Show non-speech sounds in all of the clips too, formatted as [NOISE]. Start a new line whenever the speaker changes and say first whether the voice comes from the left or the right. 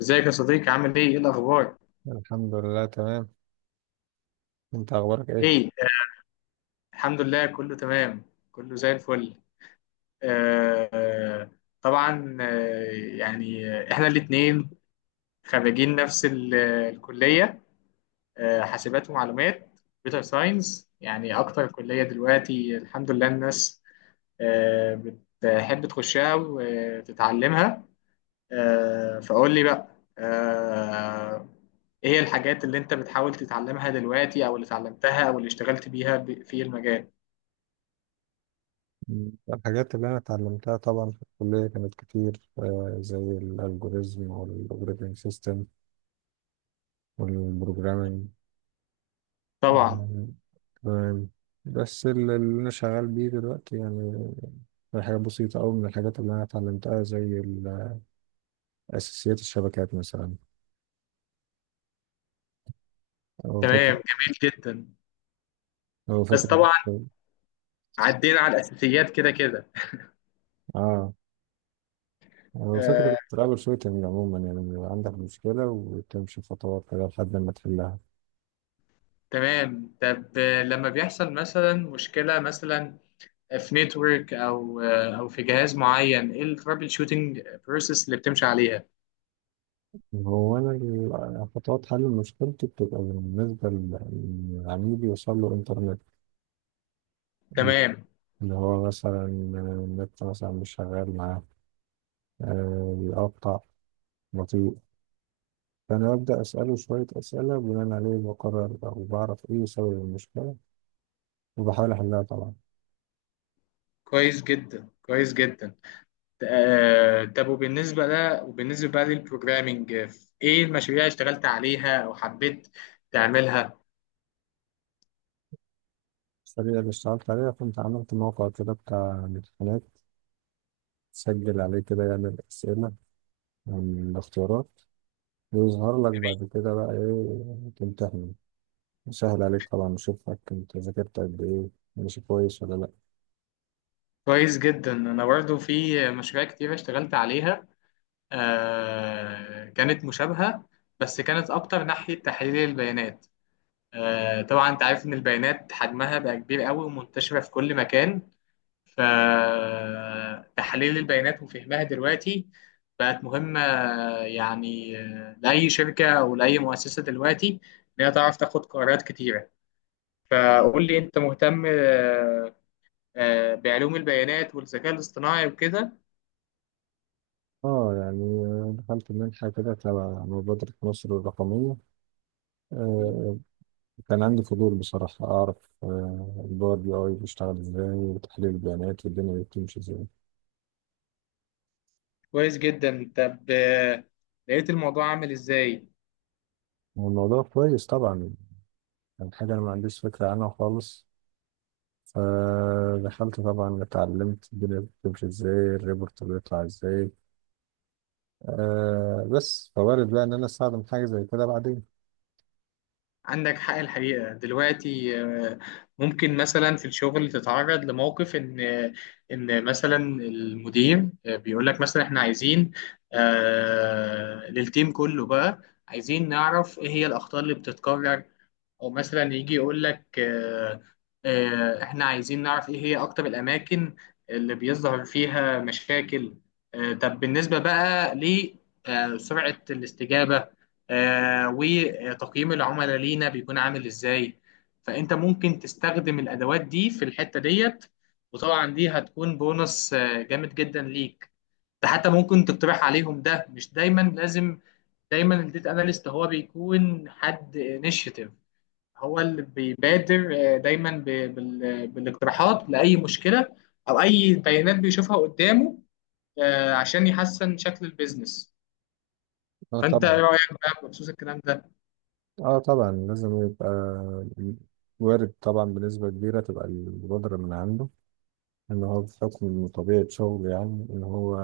left: ازيك يا صديقي عامل ايه؟ ايه الاخبار؟
right: الحمد لله تمام. انت اخبارك ايه؟
left: ايه؟ الحمد لله، كله تمام. كله زي الفل. آه آه، طبعا. يعني احنا الاتنين خريجين نفس الكلية. حاسبات ومعلومات، كمبيوتر ساينس. يعني اكتر كلية دلوقتي، الحمد لله الناس آه بتحب تخشها وتتعلمها. فقول لي بقى، آه، ايه هي الحاجات اللي انت بتحاول تتعلمها دلوقتي او اللي اتعلمتها او اللي اشتغلت بيها في المجال.
right: الحاجات اللي انا اتعلمتها طبعا في الكليه كانت كتير، زي الالجوريزم والاوبريتنج سيستم والبروجرامينج.
left: طبعا.
right: آه، تمام. بس اللي انا شغال بيه دلوقتي يعني حاجه بسيطه قوي من الحاجات اللي انا اتعلمتها زي اساسيات الشبكات مثلا، او فكره،
left: تمام، جميل جدا.
right: او
left: بس
right: فكره
left: طبعا عدينا على الاساسيات كده كده.
right: اه او فكره
left: آه،
right: الترابل شوتنج عموما، يعني بيبقى عندك مشكله وتمشي خطوات كده لحد ما تحلها.
left: تمام. طب لما بيحصل مثلا مشكلة مثلا في نتورك، او او في جهاز معين، ايه الترابل شوتنج بروسيس اللي بتمشي عليها؟
right: هو أنا خطوات حل مشكلتي بتبقى بالنسبة لعميل يوصل له إنترنت،
left: تمام.
right: اللي هو مثلا النت مثلا مش شغال معاه، بيقطع، بطيء. فأنا ببدأ أسأله شوية أسئلة، بناء عليه بقرر أو بعرف إيه سبب المشكلة وبحاول أحلها طبعا.
left: كويس جدا كويس جدا. طب وبالنسبة لا وبالنسبة بقى للبروجرامينج، ايه المشاريع اللي اشتغلت عليها او حبيت تعملها؟
right: الطريقة اللي اشتغلت عليها، كنت عملت موقع كده بتاع امتحانات، تسجل عليه كده يعمل أسئلة عن الاختيارات ويظهر لك بعد كده بقى إيه تمتحن، سهل عليك طبعا أشوفك أنت ذاكرت قد إيه، ماشي كويس ولا لأ.
left: كويس جدا. انا برضه في مشاريع كتير اشتغلت عليها. كانت مشابهة، بس كانت اكتر ناحية تحليل البيانات. طبعا انت عارف ان البيانات حجمها بقى كبير قوي ومنتشرة في كل مكان، فتحليل البيانات وفهمها دلوقتي بقت مهمة، يعني لأي شركة أو لأي مؤسسة دلوقتي، إن هي تعرف تاخد قرارات كتيرة. فقول لي أنت مهتم بعلوم البيانات والذكاء الاصطناعي وكده؟
right: آه يعني دخلت منحة كده تبع مبادرة مصر الرقمية.
left: جميل.
right: آه، كان عندي فضول بصراحة أعرف آه الباور بي أي بيشتغل إزاي وتحليل البيانات والدنيا بتمشي إزاي.
left: كويس جدا. طب لقيت الموضوع عامل إزاي؟
right: والموضوع كويس طبعا، كان حاجة أنا ما عنديش فكرة عنها خالص. فدخلت طبعا اتعلمت الدنيا بتمشي إزاي الريبورت بيطلع إزاي، آه بس فوارد بقى إن أنا أستخدم حاجة زي كده بعدين.
left: عندك حق الحقيقة. دلوقتي ممكن مثلا في الشغل تتعرض لموقف، إن مثلا المدير بيقول لك مثلا، إحنا عايزين للتيم كله بقى، عايزين نعرف إيه هي الأخطاء اللي بتتكرر. او مثلا يجي يقول لك احنا عايزين نعرف ايه هي اكتر الاماكن اللي بيظهر فيها مشاكل. طب بالنسبة بقى لسرعة الاستجابة وتقييم العملاء لينا بيكون عامل ازاي. فانت ممكن تستخدم الادوات دي في الحتة ديت، وطبعا دي هتكون بونص جامد جدا ليك. ده حتى ممكن تقترح عليهم، ده مش دايما لازم. دايما الديتا اناليست هو بيكون حد انيشيتيف، هو اللي بيبادر دايما بالاقتراحات لاي مشكله او اي بيانات بيشوفها قدامه، عشان يحسن شكل البيزنس.
right: اه
left: فانت
right: طبعا.
left: ايه رايك بقى بخصوص الكلام ده؟
right: اه طبعا لازم يبقى وارد طبعا بنسبة كبيرة تبقى البودرة من عنده، إن هو بحكم طبيعة شغله يعني إن هو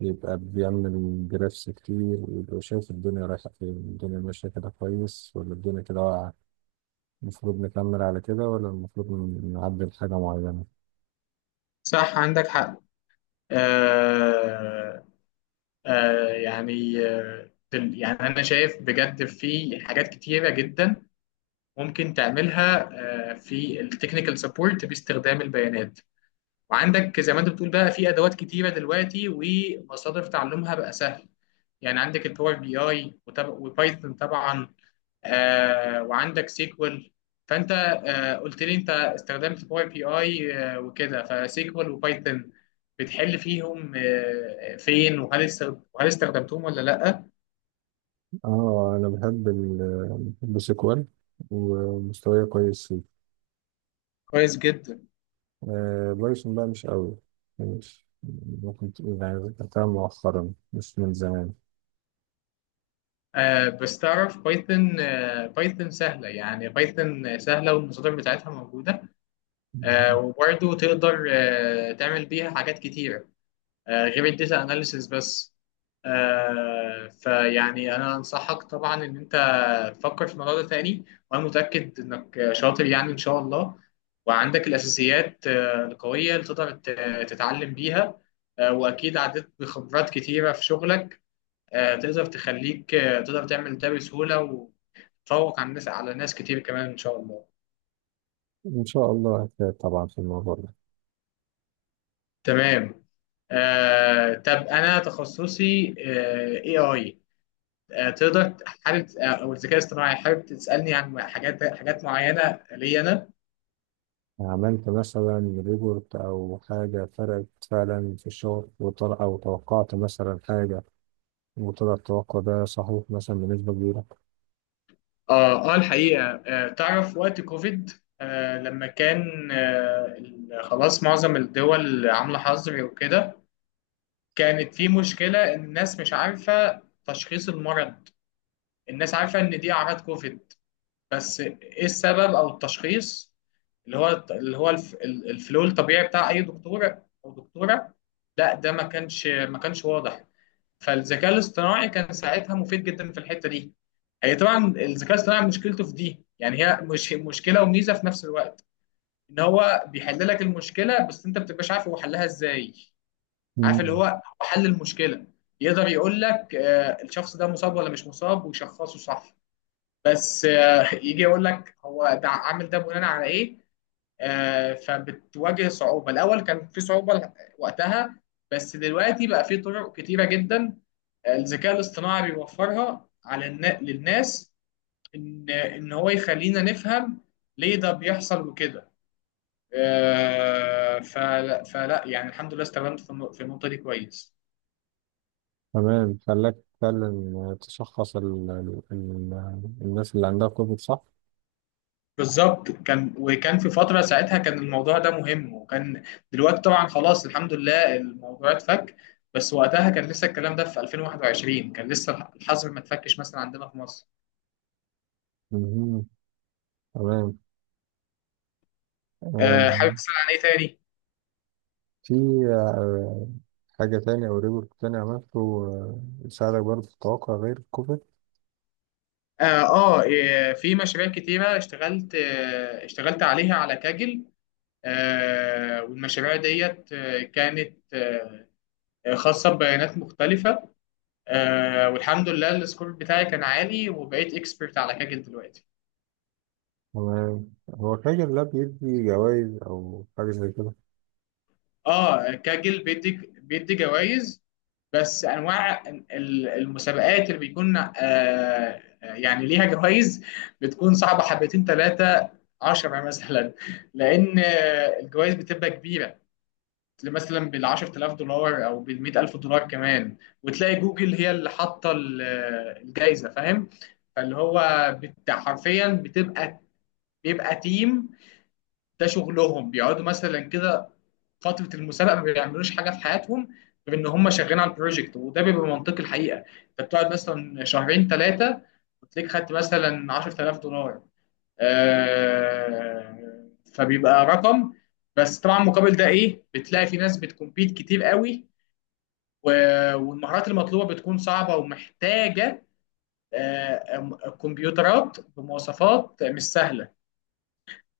right: يبقى بيعمل جرافس كتير ويبقى شايف الدنيا رايحة فين، الدنيا ماشية كده كويس ولا الدنيا كده واقعة، المفروض نكمل على كده ولا المفروض نعدل حاجة معينة.
left: صح، عندك حق. آه يعني، يعني انا شايف بجد في حاجات كتيره جدا ممكن تعملها في التكنيكال سبورت باستخدام البيانات. وعندك زي ما انت بتقول بقى في ادوات كتيره دلوقتي، ومصادر تعلمها بقى سهل. يعني عندك الباور بي اي وبايثون طبعا، وعندك سيكوال. فانت قلت لي انت استخدمت باور بي اي وكده، فسيكوال وبايثون بتحل فيهم فين؟ وهل استخدمتهم ولا لا؟
right: اه أنا بحب سيكوال ومستواي كويس.
left: كويس جدا.
right: آه، بايثون بقى مش قوي، مش، ممكن تقول يعني ذاكرتها مؤخرا مش من زمان.
left: بس تعرف بايثون، بايثون سهله. يعني بايثون سهله، والمصادر بتاعتها موجوده، وبرضه تقدر تعمل بيها حاجات كتيرة غير الداتا اناليسيس بس. فيعني انا انصحك طبعا ان انت تفكر في الموضوع ده تاني، وانا متأكد انك شاطر يعني ان شاء الله. وعندك الاساسيات القوية اللي تقدر تتعلم بيها، واكيد عديت بخبرات كتيرة في شغلك، تقدر تخليك تقدر تعمل ده بسهولة، وتفوق على الناس، على ناس كتير كمان ان شاء الله.
right: إن شاء الله هتفيد طبعا في الموضوع ده.
left: تمام. طب انا تخصصي اي اي، تقدر حابب او الذكاء الاصطناعي، حابب تسالني عن حاجات معينه لي انا؟
right: عملت مثلا ريبورت أو حاجة فرقت فعلا في الشغل وطلع، أو توقعت مثلا حاجة وطلع التوقع ده صحيح مثلا بنسبة كبيرة.
left: اه اه، الحقيقه تعرف وقت كوفيد، لما كان خلاص معظم الدول عامله حظر وكده، كانت في مشكله ان الناس مش عارفه تشخيص المرض. الناس عارفه ان دي اعراض كوفيد، بس ايه السبب او التشخيص اللي هو الفلو الطبيعي بتاع اي دكتور او دكتوره. لا ده ما كانش واضح. فالذكاء الاصطناعي كان ساعتها مفيد جدا في الحته دي. هي طبعا الذكاء الاصطناعي مشكلته في دي، يعني هي مش مشكله وميزه في نفس الوقت، ان هو بيحل لك المشكله بس انت ما بتبقاش عارف هو حلها ازاي. عارف اللي
right: مم.
left: هو، هو حل المشكله، يقدر يقول لك الشخص ده مصاب ولا مش مصاب ويشخصه صح، بس يجي يقول لك هو ده عامل ده بناء على ايه، فبتواجه صعوبة. الأول كان في صعوبة وقتها، بس دلوقتي بقى في طرق كتيرة جدا الذكاء الاصطناعي بيوفرها للناس، إن هو يخلينا نفهم ليه ده بيحصل وكده. فلا يعني الحمد لله استخدمت في النقطة دي كويس.
right: تمام خلاك فعلا تشخص ال الناس اللي عندها كوفيد صح؟
left: بالظبط كان، وكان في فترة ساعتها كان الموضوع ده مهم، وكان دلوقتي طبعا خلاص الحمد لله الموضوع اتفك. بس وقتها كان لسه الكلام ده في 2021، كان لسه الحظر ما اتفكش مثلا عندنا في مصر.
right: مهم. تمام. آه،
left: حابب تسأل عن ايه تاني؟
right: في آه، حاجة تانية أو ريبورت تاني عملته، يساعدك برضه في التوقع غير الكوفيد؟
left: اه إيه، في مشاريع كتيرة اشتغلت اشتغلت عليها على كاجل. والمشاريع ديت كانت خاصة ببيانات مختلفة. والحمد لله السكور بتاعي كان عالي، وبقيت اكسبرت على كاجل دلوقتي.
right: هو هو فاكر لا بيدي جوائز أو حاجة زي كده؟
left: اه كاجل بيدي جوائز. بس انواع المسابقات اللي بيكون يعني ليها جوائز بتكون صعبه حبتين ثلاثه 10 [LAUGHS] مثلا، لان الجوائز بتبقى كبيره، مثلا بال 10,000 دولار او بال 100,000 دولار كمان. وتلاقي جوجل هي اللي حاطه الجايزه، فاهم؟ فاللي هو حرفيا، بيبقى تيم ده شغلهم بيقعدوا مثلا كده فتره المسابقه ما بيعملوش حاجه في حياتهم غير ان هم شغالين على البروجكت. وده بيبقى منطقي الحقيقه، انت بتقعد مثلا شهرين ثلاثه وتلاقيك خدت مثلا 10,000 دولار. آه فبيبقى رقم. بس طبعا مقابل ده ايه، بتلاقي في ناس بتكمبيت كتير قوي، والمهارات المطلوبه بتكون صعبه ومحتاجه كمبيوترات بمواصفات مش سهله.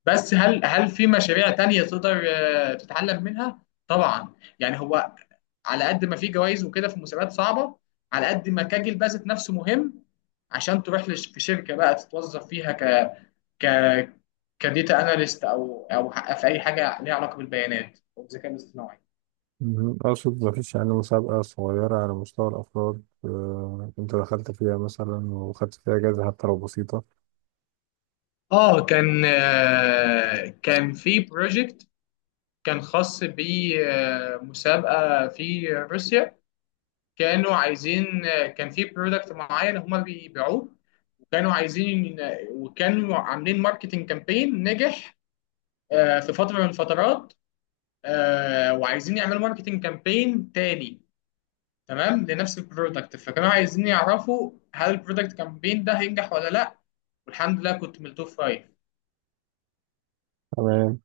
left: بس هل في مشاريع تانية تقدر تتعلم منها؟ طبعا. يعني هو، على قد ما في جوائز وكده في مسابقات صعبة، على قد ما كاجل بقى ذات نفسه مهم عشان تروح في شركة بقى تتوظف فيها ك ك كديتا اناليست، او في اي حاجة ليها علاقة بالبيانات او الذكاء الاصطناعي.
right: مهم. أقصد مفيش يعني مسابقة صغيرة على مستوى الأفراد، أنت دخلت فيها مثلا وخدت فيها جايزة حتى لو بسيطة.
left: اه كان كان في بروجكت كان خاص بمسابقة في روسيا. كانوا عايزين، كان في برودكت معين هما بيبيعوه، وكانوا عايزين، وكانوا عاملين ماركتنج كامبين نجح في فترة من الفترات، وعايزين يعملوا ماركتنج كامبين تاني تمام لنفس البرودكت. فكانوا عايزين يعرفوا هل البرودكت كامبين ده هينجح ولا لا. والحمد لله كنت من التوب فايف.
right: تمام.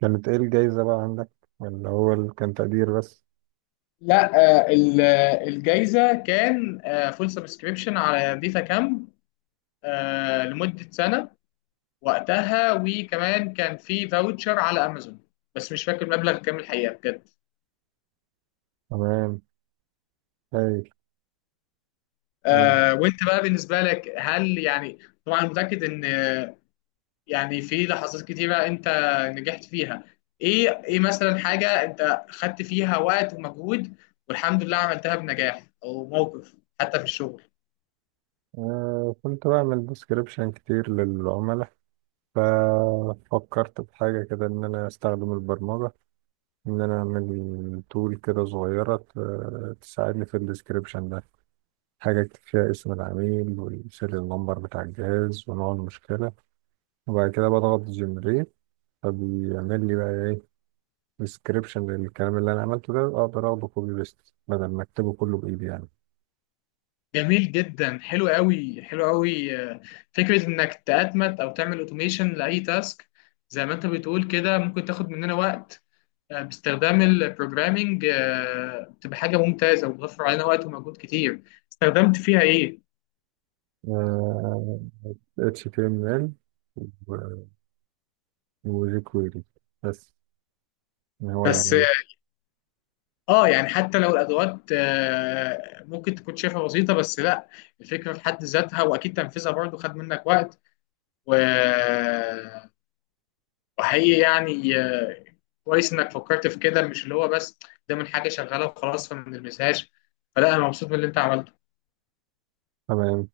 right: كانت إيه الجايزة بقى عندك، اللي هو اللي كان تقدير بس؟
left: لا الجايزة كان فول سبسكريبشن على ديتا كامب لمدة سنة وقتها، وكمان كان في فاوتشر على امازون، بس مش فاكر المبلغ كام الحقيقه بجد.
right: تمام. هايل. آه،
left: وانت بقى بالنسبه لك، هل يعني طبعا متاكد ان يعني في لحظات كتيره انت نجحت فيها، ايه مثلا حاجه انت خدت فيها وقت ومجهود والحمد لله عملتها بنجاح، او موقف حتى في الشغل؟
right: كنت بعمل ديسكريبشن كتير للعملاء، ففكرت في حاجة كده إن أنا أستخدم البرمجة، إن أنا أعمل تول كده صغيرة تساعدني في الديسكريبشن ده، حاجة أكتب فيها اسم العميل والسيريال نمبر بتاع الجهاز ونوع المشكلة، وبعد كده بضغط جنريت، فبيعمل لي بقى إيه، ديسكريبشن للكلام اللي أنا عملته ده أقدر أخده كوبي بيست بدل ما أكتبه كله بإيدي يعني.
left: جميل جدا، حلو قوي حلو قوي. فكره انك تأتمت او تعمل اوتوميشن لاي تاسك زي ما انت بتقول كده ممكن تاخد مننا وقت باستخدام البروجرامينج بتبقى حاجه ممتازه وبتوفر علينا وقت ومجهود كتير. استخدمت فيها ايه؟
right: آه، HTML وجيك ويلي بس، يعني هو
left: بس اه
right: يعني،
left: يعني حتى لو الادوات ممكن تكون شايفها بسيطه، بس لا، الفكره في حد ذاتها واكيد تنفيذها برضو خد منك وقت و... وحقيقي يعني كويس انك فكرت في كده، مش اللي هو بس ده من حاجه شغاله وخلاص فما نلمسهاش. فلا انا مبسوط من اللي انت عملته.
right: تمام.